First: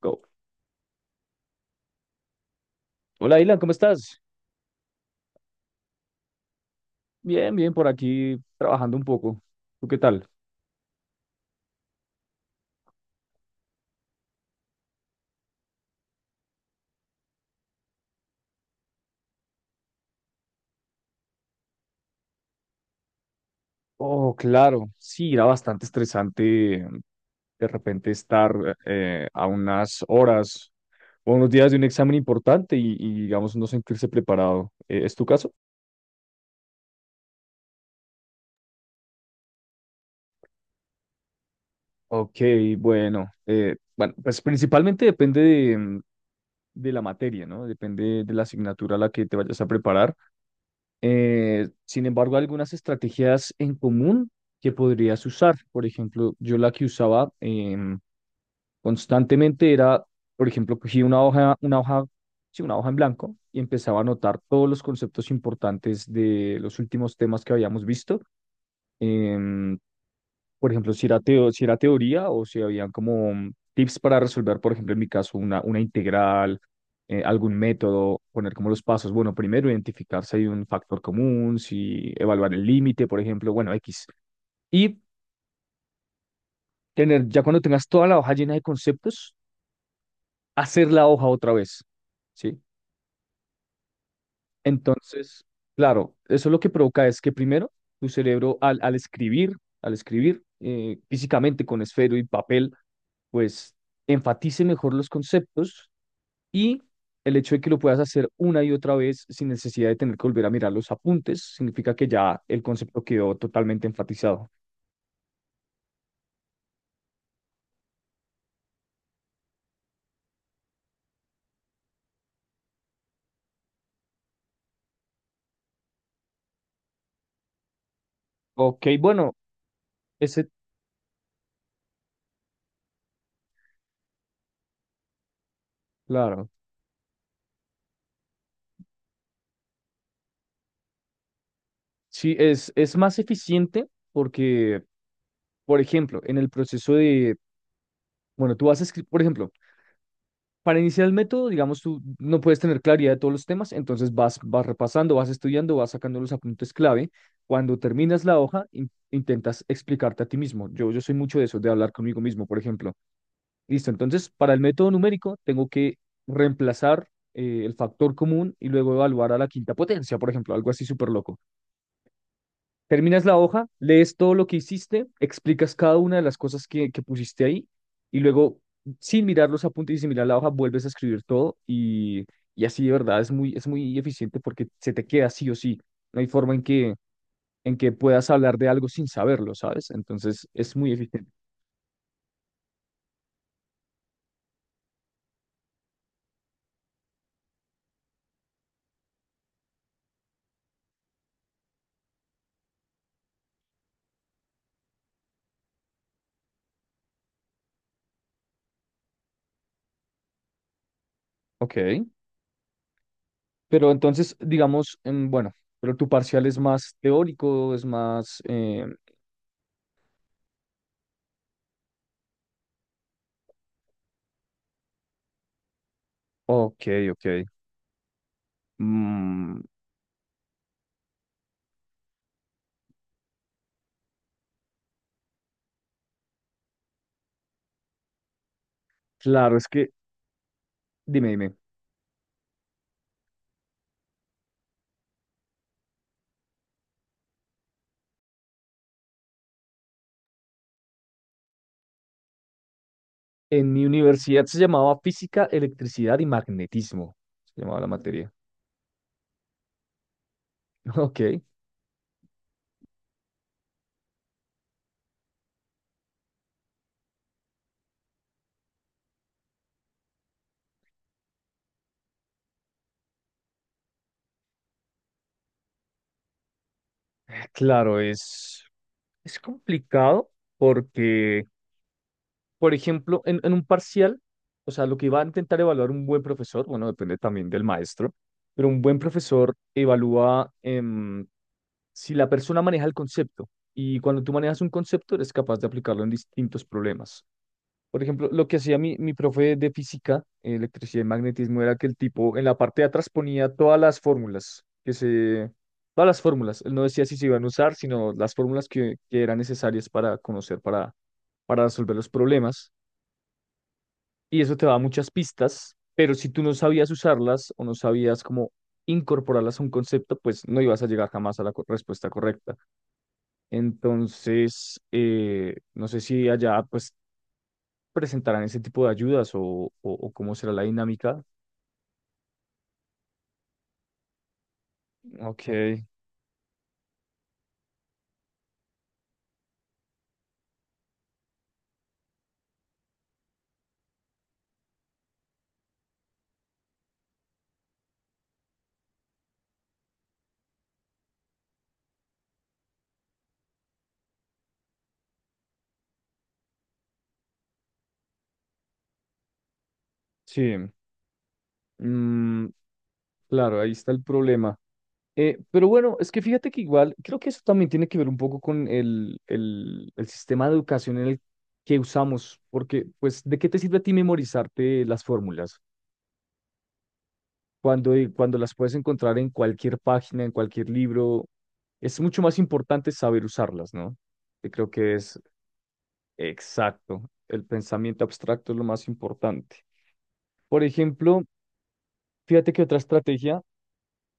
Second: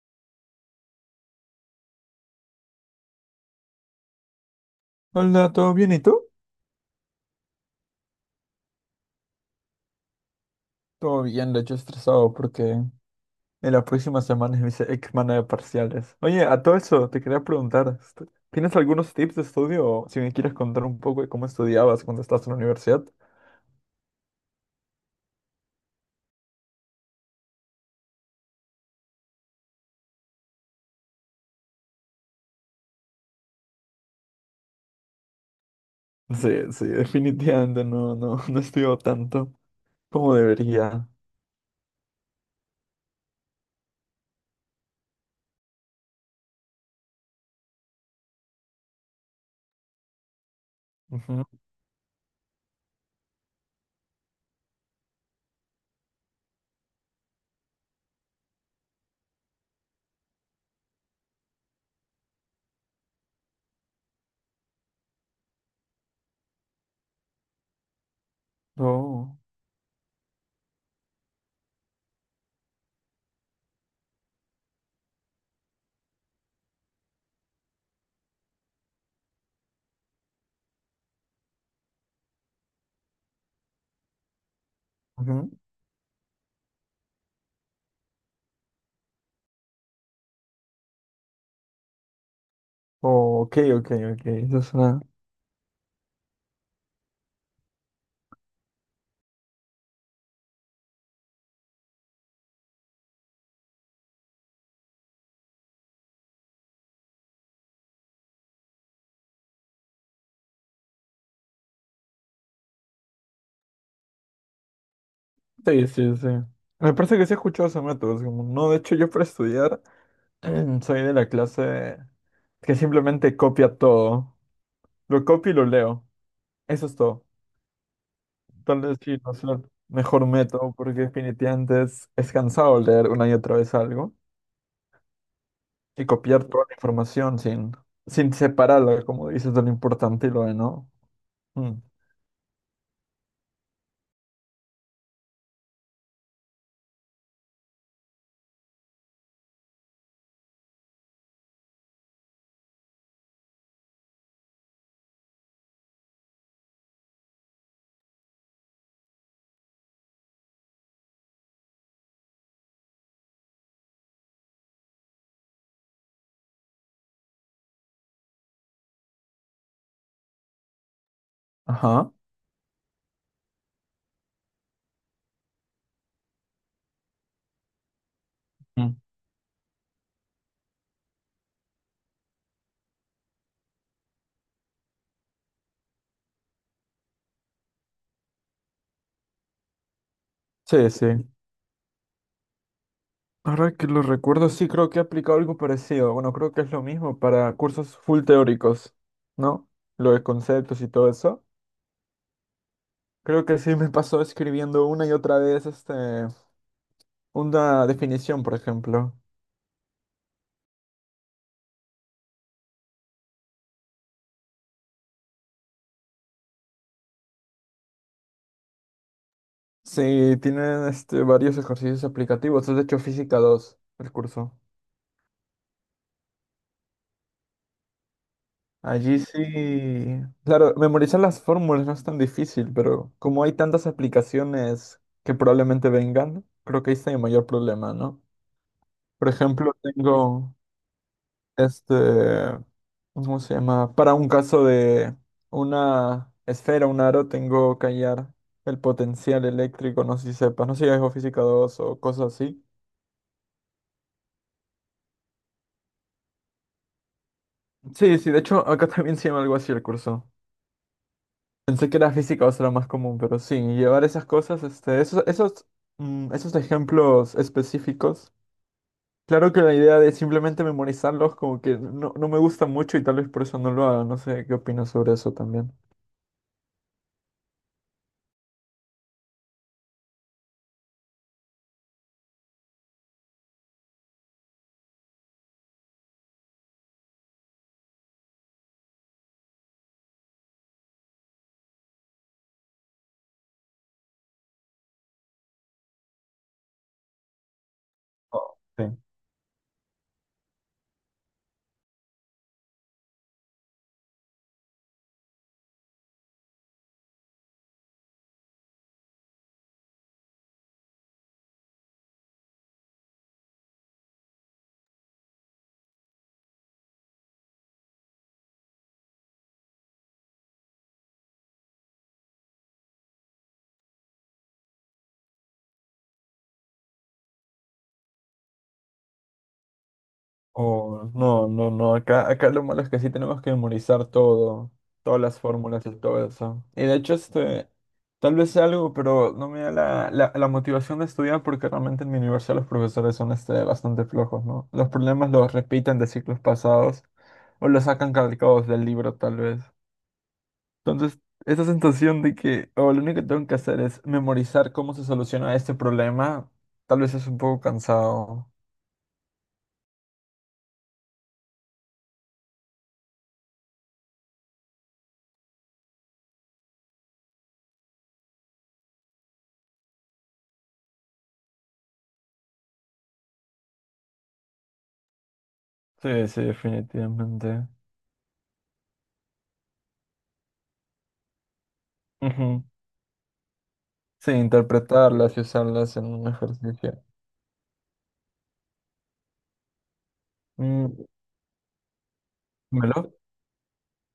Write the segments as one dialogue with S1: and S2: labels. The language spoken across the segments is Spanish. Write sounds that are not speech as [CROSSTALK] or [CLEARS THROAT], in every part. S1: Go. Hola, Ilan, ¿cómo estás?
S2: Hola, ¿todo bien? ¿Y tú?
S1: Bien, bien, por aquí trabajando un poco. ¿Tú qué tal?
S2: Todo bien, de hecho estresado porque en la próxima semana es mi semana de parciales. Oye, a todo eso te quería preguntar, ¿tienes algunos tips de estudio o si me quieres contar un poco de cómo estudiabas cuando estabas en la universidad?
S1: Oh, claro, sí, era bastante estresante de repente estar a unas horas o unos días de un examen importante y, digamos, no sentirse preparado. ¿Es tu caso?
S2: Sí, sí, [LAUGHS] definitivamente no estudio tanto como debería.
S1: Ok, bueno, bueno, pues principalmente depende de la materia, ¿no? Depende de la asignatura a la que te vayas a preparar.
S2: Ujú.
S1: Sin embargo, algunas estrategias en común que podrías usar. Por ejemplo, yo la que usaba constantemente era, por ejemplo, cogía una hoja, sí, una hoja en blanco y empezaba a anotar todos los conceptos importantes de los últimos temas que habíamos visto.
S2: Oh,
S1: Em, por ejemplo, si era teoría o si habían como tips para resolver, por ejemplo, en mi caso, una integral, algún método, poner como los pasos. Bueno, primero identificar si hay un factor común, si evaluar el límite, por ejemplo, bueno, X. Y
S2: ujú.
S1: tener, ya cuando tengas toda la hoja llena de conceptos, hacer la hoja otra vez, ¿sí?
S2: Oh, ok, ok, ok. Eso suena.
S1: Entonces, claro, eso lo que provoca es que primero tu cerebro al escribir físicamente con esfero y papel, pues enfatice mejor los conceptos y el hecho de que lo puedas hacer una y otra vez sin necesidad de tener que volver a mirar los apuntes, significa que ya el concepto quedó totalmente enfatizado.
S2: Sí, sí, sí. Me parece que sí he escuchado ese método. Es como, no, de hecho yo para estudiar [CLEARS THROAT] soy de la clase que simplemente copia todo. Lo copio y lo leo. Eso es todo. Tal
S1: Ok,
S2: vez sí, no
S1: bueno,
S2: sea el mejor
S1: ese,
S2: método porque definitivamente es cansado leer una y otra vez algo y copiar
S1: claro,
S2: toda la información sin, separarla, como dices, de lo importante y lo de no. Mm.
S1: sí, es más eficiente porque, por ejemplo, en el proceso de, bueno, tú vas a escribir, por ejemplo, para iniciar el método, digamos, tú no puedes tener claridad de todos los temas, entonces vas repasando, vas estudiando, vas sacando los apuntes clave. Cuando terminas la hoja, intentas explicarte a ti mismo. Yo soy mucho de eso, de hablar conmigo mismo, por ejemplo. Listo, entonces, para el método numérico, tengo que reemplazar el factor común y luego evaluar a la quinta potencia, por ejemplo, algo así súper loco.
S2: Ajá.
S1: Terminas la hoja, lees todo lo que hiciste, explicas cada una de las cosas que pusiste ahí y luego,
S2: Mm.
S1: sin mirar los apuntes y sin mirar la hoja, vuelves a escribir todo y así de verdad es muy eficiente porque se te queda sí o sí. No hay forma en que puedas hablar de algo sin saberlo, ¿sabes? Entonces es
S2: Sí,
S1: muy eficiente.
S2: sí. Ahora que lo recuerdo, sí creo que he aplicado algo parecido. Bueno, creo que es lo mismo para cursos full teóricos, ¿no? Lo de conceptos y todo eso. Creo que sí me pasó escribiendo una y otra vez una definición, por ejemplo.
S1: Ok, pero entonces, digamos, bueno, pero tu parcial es más teórico, es más,
S2: Sí, tienen varios ejercicios aplicativos. Es de hecho física 2 el curso.
S1: ok, ok.
S2: Allí
S1: Mm,
S2: sí. Claro, memorizar las fórmulas no es tan difícil, pero como hay tantas aplicaciones que probablemente vengan, creo que ahí está mi mayor problema, ¿no? Por
S1: claro, es
S2: ejemplo,
S1: que,
S2: tengo.
S1: dime, dime.
S2: este, ¿Cómo se llama? Para un caso de una esfera, un aro, tengo que hallar el potencial eléctrico, no sé si sepas, no sé si es o física 2 o cosas así.
S1: En mi universidad se llamaba física, electricidad y magnetismo. Se llamaba la
S2: Sí,
S1: materia.
S2: sí, de hecho acá también se llama algo así el curso.
S1: [LAUGHS] Ok.
S2: Pensé que era física 2 era más común, pero sí, llevar esas cosas, esos ejemplos específicos. Claro que la idea de simplemente memorizarlos como que no, no me gusta mucho y tal vez por eso no lo haga. No sé qué opinas sobre eso también.
S1: Claro, es complicado porque, por ejemplo, en un parcial, o sea, lo que va a intentar evaluar un buen profesor, bueno, depende también del maestro, pero un buen profesor evalúa si la persona maneja el concepto. Y cuando tú manejas un concepto, eres capaz de aplicarlo en distintos problemas. Por ejemplo, lo que
S2: Oh,
S1: hacía
S2: sí.
S1: mi profe de física, electricidad y magnetismo, era que el tipo en la parte de atrás ponía todas las fórmulas. Él no decía si se iban a usar, sino las fórmulas que eran necesarias para conocer, para resolver los problemas. Y eso te da muchas pistas, pero si tú no sabías usarlas o no sabías cómo incorporarlas a un concepto, pues no ibas a llegar jamás a la respuesta correcta. Entonces, no sé si allá pues presentarán ese tipo de ayudas o cómo será la
S2: Oh,
S1: dinámica.
S2: no, no, no. Acá lo malo es que sí tenemos que memorizar todo, todas las
S1: Ok,
S2: fórmulas y todo eso. Y de hecho, tal vez sea algo, pero no me da la motivación de estudiar porque realmente en mi universidad los profesores son bastante flojos, ¿no? Los problemas los repiten de ciclos pasados o los sacan calcados del libro, tal vez. Entonces, esa sensación de que, oh, lo único que tengo que hacer es memorizar cómo se soluciona este problema, tal vez es un poco cansado.
S1: sí. Mm, claro, ahí está el problema. Pero bueno, es que fíjate que igual, creo que eso también tiene que ver un poco con el sistema de educación en el que usamos, porque pues, ¿de qué te sirve a ti memorizarte las fórmulas?
S2: Sí, sí, definitivamente.
S1: Cuando las puedes encontrar en cualquier página, en cualquier libro, es mucho más
S2: Ujú.
S1: importante saber usarlas, ¿no?
S2: Sí,
S1: Que creo que es
S2: interpretarlas y usarlas en un
S1: exacto.
S2: ejercicio.
S1: El pensamiento abstracto es lo más importante. Por
S2: Mm,
S1: ejemplo, fíjate que otra
S2: ¿me lo?
S1: estrategia,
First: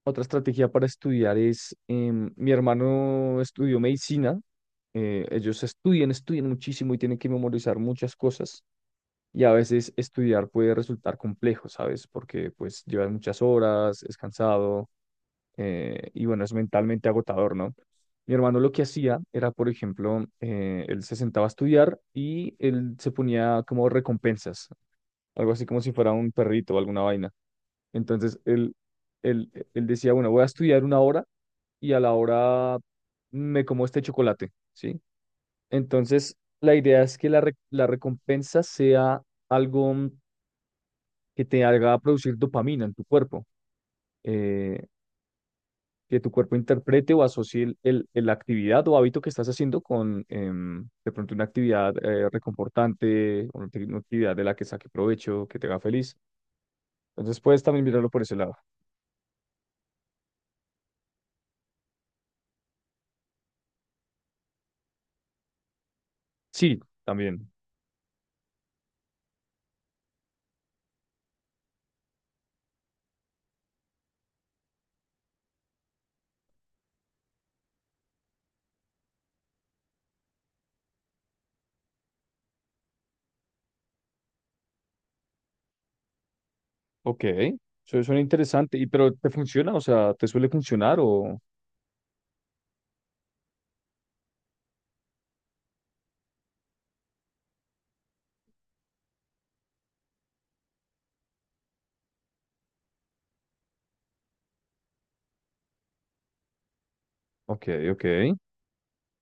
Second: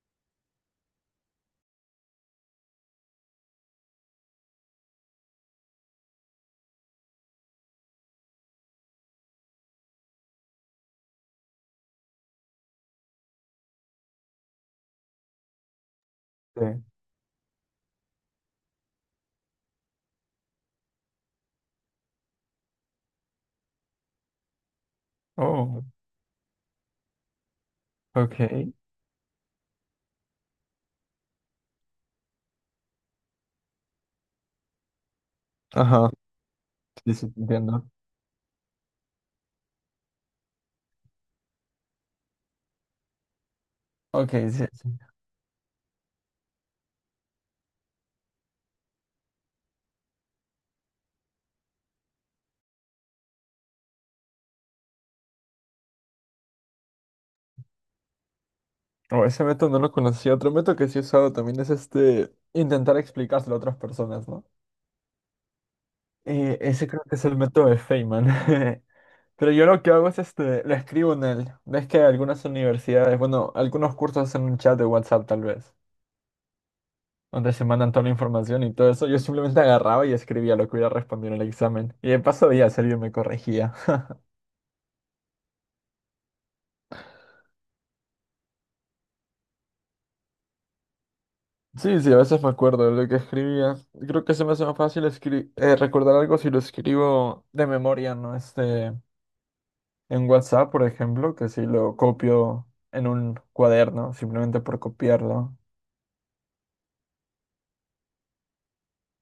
S1: otra estrategia para estudiar es, mi hermano estudió medicina, ellos estudian muchísimo y tienen que memorizar muchas cosas y a veces estudiar puede resultar complejo, ¿sabes? Porque pues llevas muchas horas, es cansado y bueno, es
S2: Sí.
S1: mentalmente agotador, ¿no? Mi hermano lo que hacía era, por ejemplo, él se sentaba a estudiar y él se ponía como recompensas, algo así como
S2: Oh,
S1: si fuera un perrito o alguna vaina. Entonces
S2: ok.
S1: él decía, bueno, voy a estudiar una hora y a la hora me como este chocolate, ¿sí?
S2: Ajá,
S1: Entonces la idea
S2: sí,
S1: es que
S2: sí, te entiendo.
S1: la recompensa sea algo, que te haga producir dopamina en tu cuerpo,
S2: Ok, sí,
S1: eh,
S2: sí.
S1: que tu cuerpo interprete o asocie la actividad o hábito que estás haciendo con, de pronto una actividad reconfortante, una actividad de la que saque provecho, que te haga feliz. Entonces puedes también mirarlo por ese lado.
S2: Oh, ese método no lo conocía. Otro método que sí he usado también es intentar explicárselo a otras personas, ¿no?
S1: Sí,
S2: Ese creo que es el
S1: también.
S2: método de Feynman. [LAUGHS] Pero yo lo que hago es lo escribo en el. Ves que algunas universidades, bueno, algunos cursos hacen un chat de WhatsApp tal vez. Donde se mandan toda la información y todo eso, yo simplemente agarraba y escribía lo que hubiera respondido en el examen. Y de paso días alguien me corregía. [LAUGHS]
S1: Ok, eso suena interesante. ¿Y pero te funciona? O sea, ¿te suele funcionar o...?
S2: Sí, sí, a veces me acuerdo de lo que escribía. Creo que se me hace más fácil recordar algo si lo escribo de memoria, ¿no? En WhatsApp, por ejemplo, que si lo copio en un cuaderno, simplemente por copiarlo.
S1: Ok, ok.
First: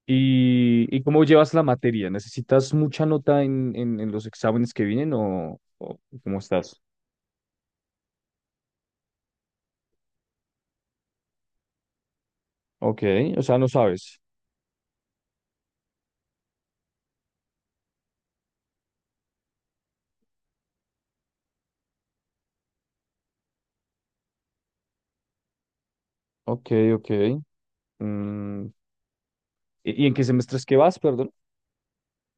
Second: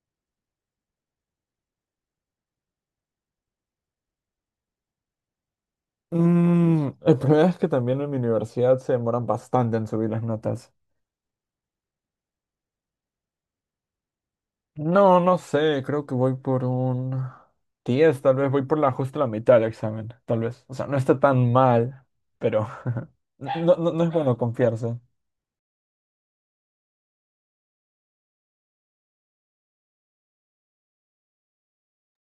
S1: ¿Y cómo llevas la materia? ¿Necesitas mucha nota en los exámenes que vienen o cómo estás?
S2: Mm, el problema es que también en mi universidad se demoran bastante en subir las notas.
S1: Ok, o sea, no sabes.
S2: No, no sé, creo que voy por un 10, tal vez voy por la justo la mitad del examen, tal vez. O sea, no está tan mal, pero [LAUGHS] no es bueno confiarse.
S1: Ok, ok. Mm, ¿y en qué semestres que vas, perdón?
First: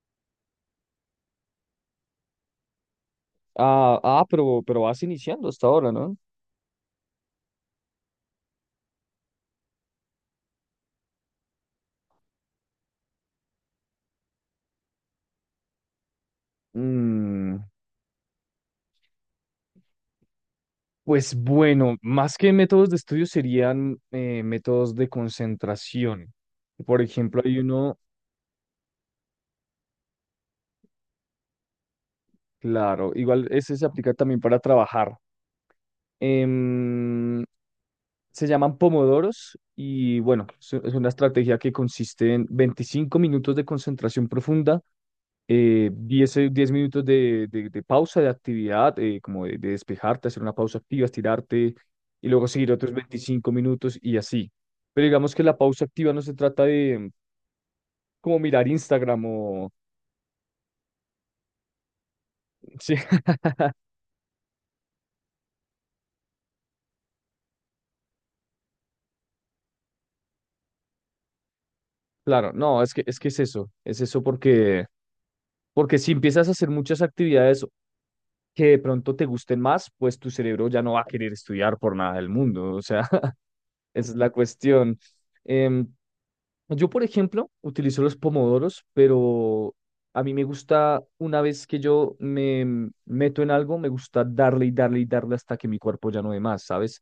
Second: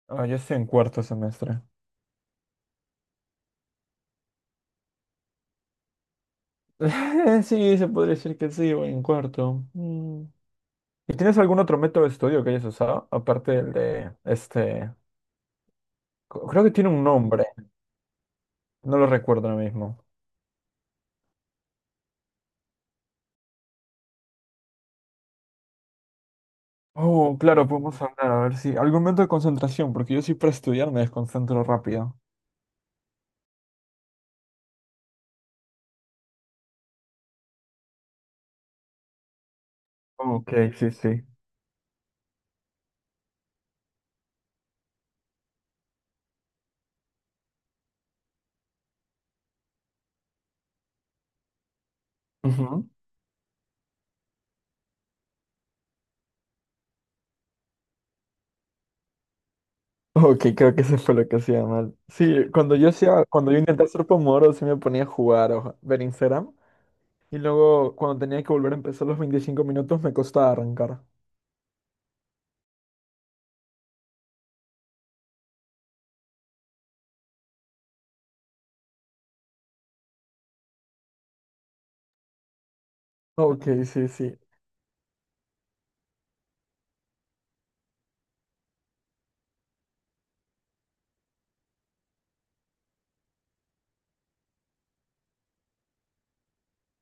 S2: Ah, yo estoy en cuarto semestre.
S1: Ah, ah, pero vas iniciando hasta ahora, ¿no?
S2: [LAUGHS] Sí, se podría decir que sí, voy en cuarto. Mm. ¿Y tienes algún otro método de estudio que hayas usado? Aparte del de creo que tiene un nombre,
S1: Mm,
S2: no lo recuerdo ahora mismo.
S1: pues bueno, más que métodos de estudio serían métodos de concentración. Por
S2: Oh,
S1: ejemplo, hay
S2: claro,
S1: uno.
S2: podemos hablar, a ver si algún método de concentración, porque yo sí para estudiar me desconcentro rápido.
S1: Claro, igual ese se aplica también para trabajar. Em, Se llaman pomodoros y bueno,
S2: Ok,
S1: es
S2: sí,
S1: es una
S2: sí.
S1: estrategia que consiste en 25 minutos de concentración profunda, 10 10 minutos de pausa de actividad, como de despejarte, hacer una pausa activa, estirarte y luego seguir otros 25 minutos y así. Pero digamos que la pausa activa no se trata de como mirar Instagram o...
S2: Ok, creo que eso fue lo que hacía mal. Sí,
S1: [LAUGHS] Sí,
S2: cuando yo intentaba hacer Pomodoro, sí me ponía a jugar o ver Instagram. Y luego, cuando tenía que volver a empezar los 25 minutos, me costaba arrancar.
S1: claro, no, es que es eso porque si empiezas a hacer muchas actividades que de pronto te gusten más, pues tu cerebro ya no va a querer estudiar por nada del mundo. O sea, [LAUGHS]
S2: Ok, sí,
S1: esa es la
S2: sí.
S1: cuestión. Em, yo, por ejemplo, utilizo los pomodoros, pero a mí me gusta, una vez que yo me meto en algo, me gusta darle y darle y darle hasta que mi cuerpo ya no dé más, ¿sabes?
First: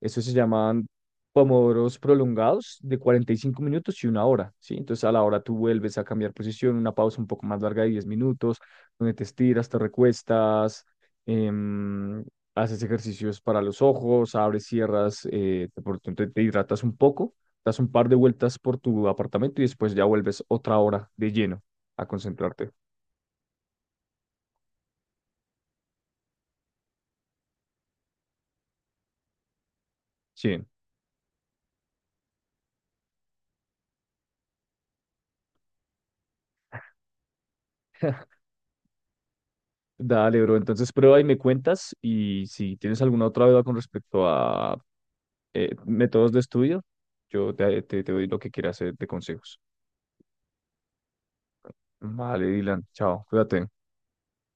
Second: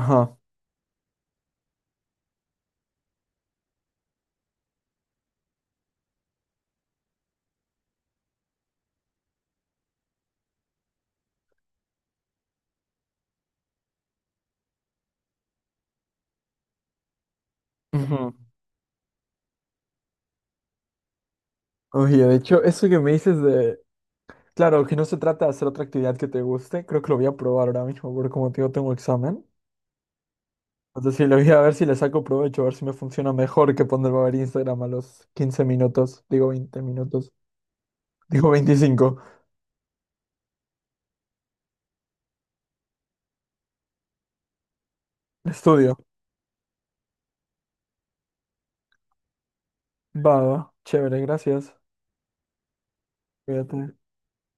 S1: Eso se llaman pomodoros prolongados de 45 minutos y una hora, ¿sí? Entonces a la hora tú vuelves a cambiar posición, una pausa un poco más larga de 10 minutos, donde te estiras, te recuestas, em, haces ejercicios para los ojos, abres, cierras, te, por tanto, te hidratas un poco, das un par de
S2: Ujú.
S1: vueltas por tu apartamento y después ya vuelves otra hora de lleno a
S2: Oye, de hecho,
S1: concentrarte.
S2: eso que me dices de... Claro, que no se trata de hacer otra actividad que te guste. Creo que lo voy a probar ahora mismo, porque como te digo, tengo examen.
S1: Sí.
S2: Entonces, sí, lo voy a ver si le saco provecho, a ver si me funciona mejor que ponerme a ver Instagram a los 15 minutos. Digo 20 minutos.
S1: [LAUGHS]
S2: Digo 25.
S1: Dale, bro. Entonces prueba y me cuentas y si tienes alguna otra duda con respecto a
S2: Estudio.
S1: métodos de estudio. Yo te doy lo que quieras de consejos.
S2: Va, va. Chévere, gracias.
S1: Vale, Dylan, chao, cuídate.
S2: Cuídate.